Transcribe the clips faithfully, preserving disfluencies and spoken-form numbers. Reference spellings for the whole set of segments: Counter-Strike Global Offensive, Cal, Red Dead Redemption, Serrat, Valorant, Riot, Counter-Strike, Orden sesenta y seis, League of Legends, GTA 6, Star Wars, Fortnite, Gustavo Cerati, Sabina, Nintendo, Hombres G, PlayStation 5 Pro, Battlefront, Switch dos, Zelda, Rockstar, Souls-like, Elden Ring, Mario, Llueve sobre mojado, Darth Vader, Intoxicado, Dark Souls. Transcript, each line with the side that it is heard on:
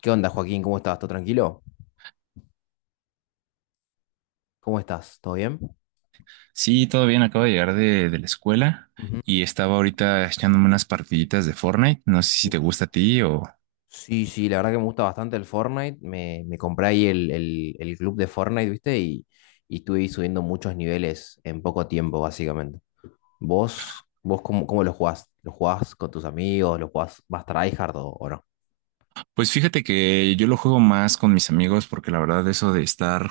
left: ¿Qué onda, Joaquín? ¿Cómo estás? ¿Todo tranquilo? ¿Cómo estás? ¿Todo bien?
right: Sí, todo bien, acabo de llegar de, de la escuela
left: Ujú.
right: y estaba ahorita echándome unas partiditas de Fortnite. No sé si te
left: Uf.
right: gusta a ti o...
left: Sí, sí, la verdad que me gusta bastante el Fortnite. Me, me compré ahí el, el- el club de Fortnite, ¿viste? Y, y estuve ahí subiendo muchos niveles en poco tiempo, básicamente. ¿Vos, vos cómo, ¿cómo lo jugás? ¿Lo jugás con tus amigos? ¿Lo jugás más tryhard o, o no?
right: Pues fíjate que yo lo juego más con mis amigos porque la verdad eso de estar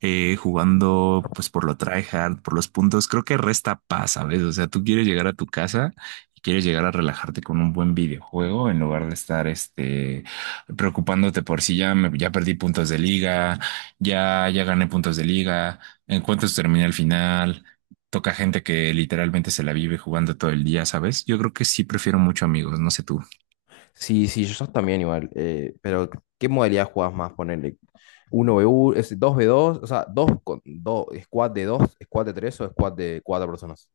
right: eh, jugando pues por lo tryhard, por los puntos, creo que resta paz, ¿sabes? O sea, tú quieres llegar a tu casa y quieres llegar a relajarte con un buen videojuego en lugar de estar este preocupándote por si ya me- ya perdí puntos de liga, ya ya gané puntos de liga, en cuántos terminé el final. Toca gente que literalmente se la vive jugando todo el día, ¿sabes? Yo creo que sí prefiero mucho amigos, no sé tú.
left: Sí, sí, yo también igual. Eh, pero, ¿qué modalidad jugás más? Ponele uno v uno, es dos ve dos, o sea, dos, con, dos, squad de dos, squad de tres o squad de cuatro personas.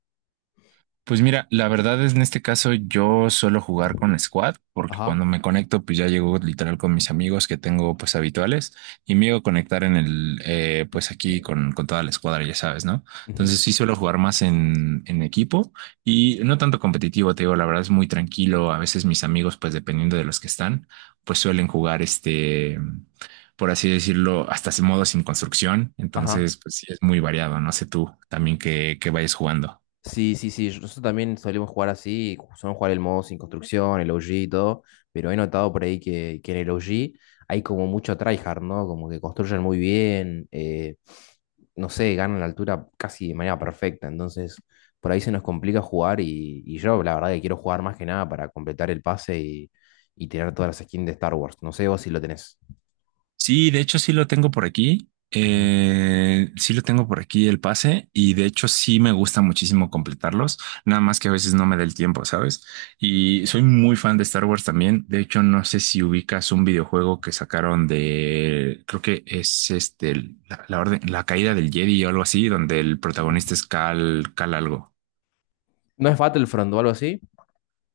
right: Pues mira, la verdad es en este caso yo suelo jugar con Squad porque
left: Ajá.
right: cuando me conecto pues ya llego literal con mis amigos que tengo pues habituales y me llego a conectar en el eh, pues aquí con, con toda la escuadra, ya sabes, ¿no?
left: Ujú.
right: Entonces sí suelo jugar más en, en equipo y no tanto competitivo, te digo, la verdad es muy tranquilo, a veces mis amigos pues dependiendo de los que están pues suelen jugar este, por así decirlo, hasta ese modo sin construcción,
left: Ajá.
right: entonces pues sí es muy variado, no sé tú también que, que vayas jugando.
left: Sí, sí, sí. yo- Nosotros también solemos jugar así, solemos jugar el modo sin construcción, el O G y todo, pero he notado por ahí que, que en el O G hay como mucho tryhard, ¿no? Como que construyen muy bien, eh, no sé, ganan la altura casi de manera perfecta, entonces por ahí se nos complica jugar y, y yo la verdad que quiero jugar más que nada para completar el pase y, y tener todas las skins de Star Wars. No sé vos si lo tenés.
right: Sí, de hecho sí lo tengo por aquí.
left: Ajá.
right: Eh, sí lo tengo por aquí el pase y de hecho sí me gusta muchísimo completarlos, nada más que a veces no me da el tiempo, ¿sabes? Y soy muy fan de Star Wars también. De hecho, no sé si ubicas un videojuego que sacaron de, creo que es este, el- la, la orden, la caída del Jedi o algo así, donde el protagonista es Cal, Cal algo.
left: ¿No es Battlefront o algo así?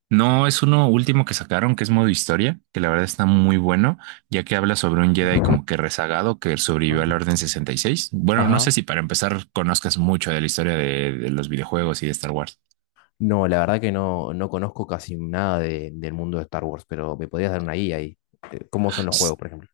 right: No, es uno último que sacaron, que es modo historia, que la verdad está muy bueno, ya que habla sobre un Jedi como que rezagado que sobrevivió
left: Ajá.
right: a la Orden sesenta y seis. Bueno, no sé
left: Ajá.
right: si para empezar conozcas mucho de la historia de, de los videojuegos y de Star Wars.
left: No, la verdad que no, no conozco casi nada de- del mundo de Star Wars, pero me podrías dar una guía ahí. Eh, ¿Cómo son los juegos, por ejemplo?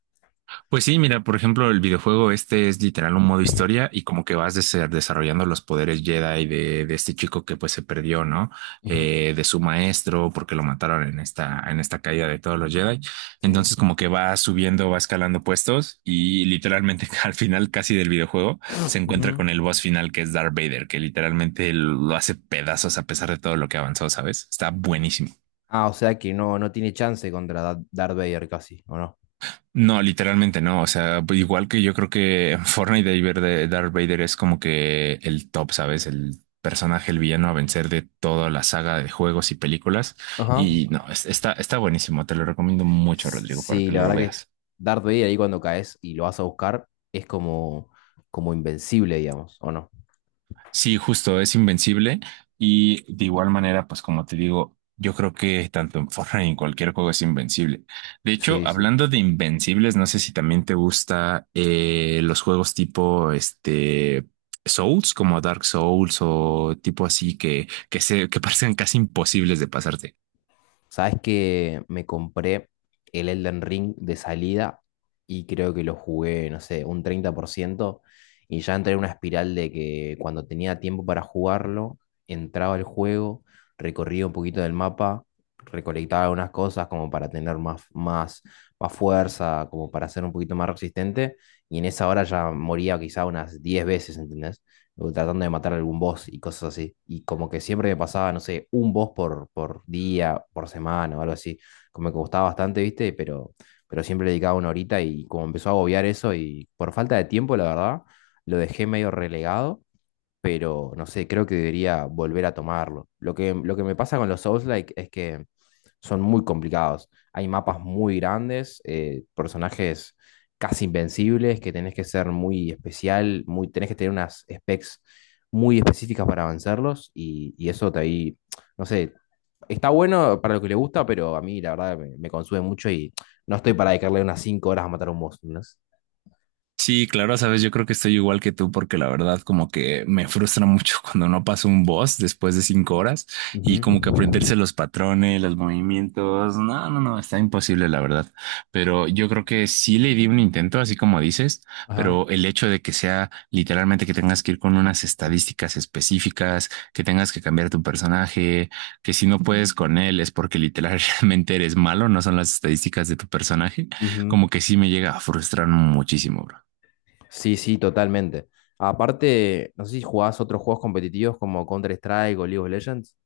right: Pues sí, mira, por ejemplo, el videojuego este es literal un modo historia y como que vas dese- desarrollando los poderes Jedi de, de este chico que pues se perdió, ¿no?
left: Ujú.
right: Eh, de su maestro porque lo mataron en esta, en esta caída de todos los Jedi.
left: Sí.
right: Entonces como que va subiendo, va escalando puestos y literalmente al final casi del videojuego se encuentra
left: Ujú.
right: con el boss final que es Darth Vader, que literalmente lo hace pedazos a pesar de todo lo que avanzó, ¿sabes? Está buenísimo.
left: Ah, o sea que no, no tiene chance contra Da- Darth Vader casi, ¿o no?
right: No, literalmente no. O sea, igual que yo creo que Fortnite de ver de Darth Vader es como que el top, ¿sabes? El personaje, el villano a vencer de toda la saga de juegos y películas.
left: Ajá.
right: Y no, es- está, está buenísimo. Te lo recomiendo mucho, Rodrigo, para
left: Sí,
right: que
left: la
right: lo
left: verdad que
right: veas.
left: Darth Vader ahí cuando caes y lo vas a buscar es como, como invencible, digamos, ¿o no?
right: Sí, justo, es invencible y de igual manera, pues como te digo, yo creo que tanto en Fortnite y en cualquier juego es invencible. De hecho,
left: Sí, sí.
right: hablando de invencibles, no sé si también te gusta eh, los juegos tipo este Souls, como Dark Souls o tipo así que que se que parecen casi imposibles de pasarte.
left: Sabes que me compré el Elden Ring de salida y creo que lo jugué, no sé, un treinta por ciento y ya entré en una espiral de que cuando tenía tiempo para jugarlo, entraba al juego, recorría un poquito del mapa, recolectaba algunas cosas como para tener más, más, más fuerza, como para ser un poquito más resistente y en esa hora ya moría quizá unas diez veces, ¿entendés? O tratando de matar algún boss y cosas así. Y como que siempre me pasaba, no sé, un boss por, por día, por semana o algo así. Como que me gustaba bastante, ¿viste? Pero, pero siempre le dedicaba una horita y como empezó a agobiar eso y por falta de tiempo, la verdad, lo dejé medio relegado. Pero no sé, creo que debería volver a tomarlo. Lo que, lo que me pasa con los Souls-like es que son muy complicados. Hay mapas muy grandes, eh, personajes casi invencibles que tenés que ser muy especial, muy, tenés que tener unas specs muy específicas para vencerlos y, y eso te ahí, no sé, está bueno para lo que le gusta, pero a mí la verdad me, me consume mucho y no estoy para dedicarle unas cinco horas a matar a un boss. ¿No?
right: Sí, claro, sabes, yo creo que estoy igual que tú porque la verdad como que me frustra mucho cuando no paso un boss después de cinco horas
left: Ujú.
right: y como que aprenderse los patrones, los movimientos, no, no, no, está imposible la verdad. Pero yo creo que sí le di un intento, así como dices,
left: Ajá.
right: pero el hecho de que sea literalmente que tengas que ir con unas estadísticas específicas, que tengas que cambiar tu personaje, que si no puedes con él es porque literalmente eres malo, no son las estadísticas de tu personaje,
left: Ujú.
right: como que sí me llega a frustrar muchísimo, bro.
left: Sí, sí, totalmente. Aparte, no sé si jugás otros juegos competitivos como Counter-Strike o League of Legends.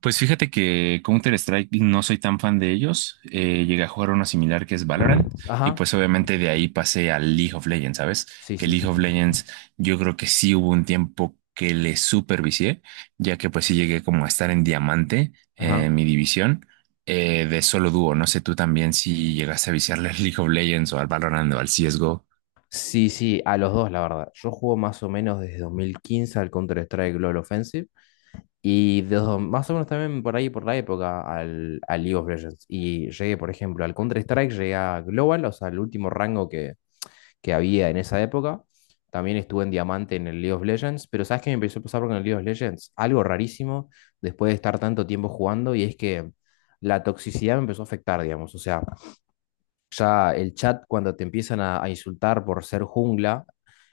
right: Pues fíjate que Counter-Strike no soy tan fan de ellos. Eh, llegué a jugar uno similar que es Valorant y
left: Ajá.
right: pues obviamente de ahí pasé al League of Legends, ¿sabes?
left: Sí,
right: Que
left: sí.
right: League of Legends yo creo que sí hubo un tiempo que le supervicié, ya que pues sí llegué como a estar en diamante eh,
left: Ajá.
right: en mi división eh, de solo dúo. No sé tú también si llegaste a viciarle al League of Legends o al Valorant o al C S G O.
left: Sí, sí, a los dos, la verdad. Yo juego más o menos desde dos mil quince al Counter-Strike Global Offensive y desde do- más o menos también por ahí, por la época, al, al League of Legends. Y llegué, por ejemplo, al Counter-Strike, llegué a Global, o sea, el último rango que, que había en esa época. También estuve en Diamante en el League of Legends, pero ¿sabes qué me empezó a pasar con el League of Legends? Algo rarísimo después de estar tanto tiempo jugando y es que la toxicidad me empezó a afectar, digamos. O sea, ya el chat cuando te empiezan a, a insultar por ser jungla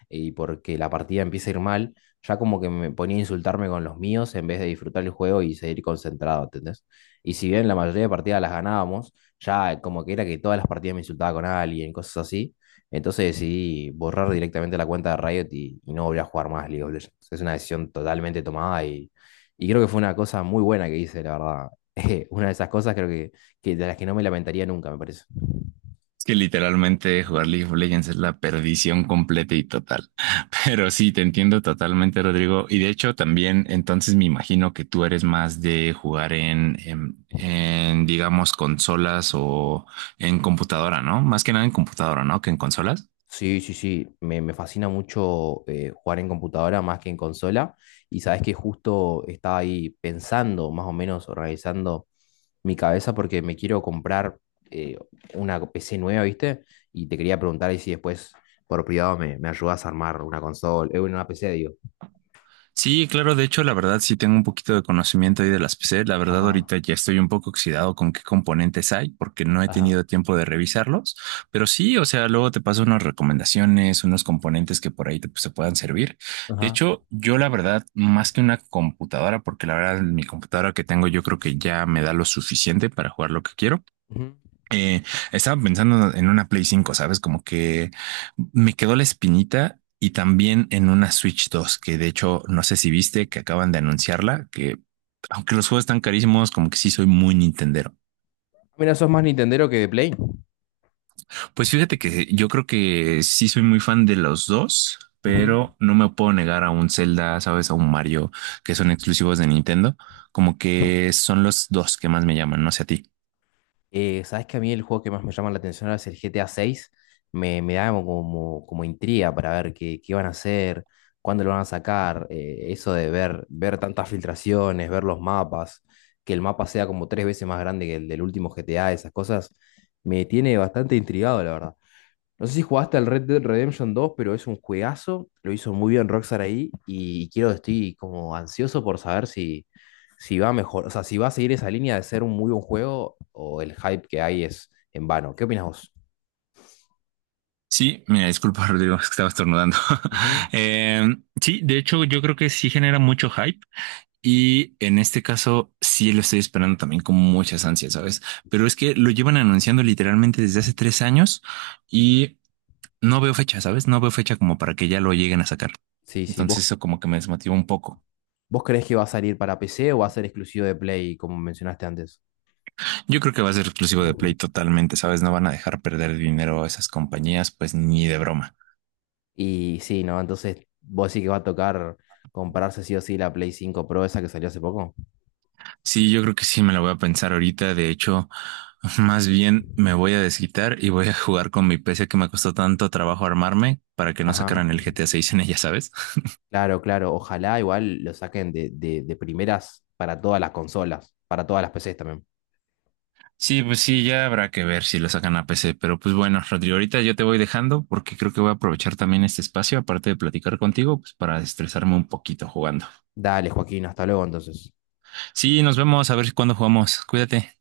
left: y porque la partida empieza a ir mal, ya como que me ponía a insultarme con los míos en vez de disfrutar el juego y seguir concentrado, ¿entendés? Y si bien la mayoría de partidas las ganábamos, ya como que era que todas las partidas me insultaba con alguien, cosas así. Entonces decidí borrar directamente la cuenta de Riot y, y no volví a jugar más League of Legends. Es una decisión totalmente tomada y, y creo que fue una cosa muy buena que hice, la verdad. Una de esas cosas creo que, que de las que no me lamentaría nunca, me parece.
right: Es que literalmente jugar League of Legends es la perdición completa y total. Pero sí, te entiendo totalmente, Rodrigo. Y de hecho, también entonces me imagino que tú eres más de jugar en, en, en, digamos, consolas o en computadora, ¿no? Más que nada en computadora, ¿no? Que en consolas.
left: Sí, sí, sí, me, me fascina mucho eh, jugar en computadora más que en consola y sabes que justo estaba ahí pensando, más o menos organizando mi cabeza porque me quiero comprar eh, una pe ce nueva, ¿viste? Y te quería preguntar ahí si después por privado me, me ayudas a armar una consola, eh, una pe ce, digo.
right: Sí, claro, de hecho, la verdad sí tengo un poquito de conocimiento ahí de las P C. La verdad,
left: Ajá,
right: ahorita ya estoy un poco oxidado con qué componentes hay, porque no he
left: ajá,
right: tenido tiempo de revisarlos. Pero sí, o sea, luego te paso unas recomendaciones, unos componentes que por ahí te, pues, te puedan servir. De
left: ajá.
right: hecho, yo la verdad, más que una computadora, porque la verdad, mi computadora que tengo, yo creo que ya me da lo suficiente para jugar lo que quiero.
left: Ujú.
right: Eh, Estaba pensando en una Play cinco, ¿sabes? Como que me quedó la espinita y también en una Switch dos, que de hecho no sé si viste que acaban de anunciarla, que aunque los juegos están carísimos, como que sí soy muy nintendero.
left: Mira, sos más Nintendero que de Play.
right: Pues fíjate que yo creo que sí soy muy fan de los dos,
left: Ujú.
right: pero no me puedo negar a un Zelda, ¿sabes? A un Mario, que son exclusivos de Nintendo, como que son los dos que más me llaman, no sé a ti.
left: Eh, sabes que a mí el juego que más me llama la atención ahora es el G T A seis. Me, me da como, como como intriga para ver qué, qué van a hacer, cuándo lo van a sacar. Eh, eso de ver, ver tantas filtraciones, ver los mapas, que el mapa sea como tres veces más grande que el del último G T A, esas cosas, me tiene bastante intrigado, la verdad. No sé si jugaste al Red Dead Redemption dos pero es un juegazo. Lo hizo muy bien Rockstar ahí y quiero, estoy como ansioso por saber si, si va mejor, o sea, si va a seguir esa línea de ser un muy buen juego o el hype que hay es en vano. ¿Qué opinas vos?
right: Sí, mira, disculpa, Rodrigo, es que estaba estornudando.
left: Ujú.
right: Eh, sí, de hecho, yo creo que sí genera mucho hype y en este caso sí lo estoy esperando también con muchas ansias, ¿sabes? Pero es que lo llevan anunciando literalmente desde hace tres años y no veo fecha, ¿sabes? No veo fecha como para que ya lo lleguen a sacar.
left: Sí, sí,
right: Entonces
left: ¿vos,
right: eso como que me desmotiva un poco.
left: vos creés que va a salir para pe ce o va a ser exclusivo de Play, como mencionaste antes?
right: Yo creo que va a ser exclusivo de Play totalmente, ¿sabes? No van a dejar perder dinero a esas compañías, pues ni de broma.
left: Y sí, ¿no? Entonces, vos decís que va a tocar comprarse sí o sí la Play cinco Pro esa que salió hace poco.
right: Sí, yo creo que sí me la voy a pensar ahorita. De hecho, más bien me voy a desquitar y voy a jugar con mi P C que me costó tanto trabajo armarme para que no
left: Ajá.
right: sacaran el G T A seis en ella, ¿sabes?
left: Claro, claro. Ojalá igual lo saquen de, de, de primeras para todas las consolas, para todas las pe ces también.
right: Sí, pues sí, ya habrá que ver si lo sacan a P C. Pero pues bueno, Rodrigo, ahorita yo te voy dejando porque creo que voy a aprovechar también este espacio, aparte de platicar contigo, pues para estresarme un poquito jugando.
left: Dale, Joaquín, hasta luego entonces.
right: Sí, nos vemos, a ver cuándo jugamos. Cuídate.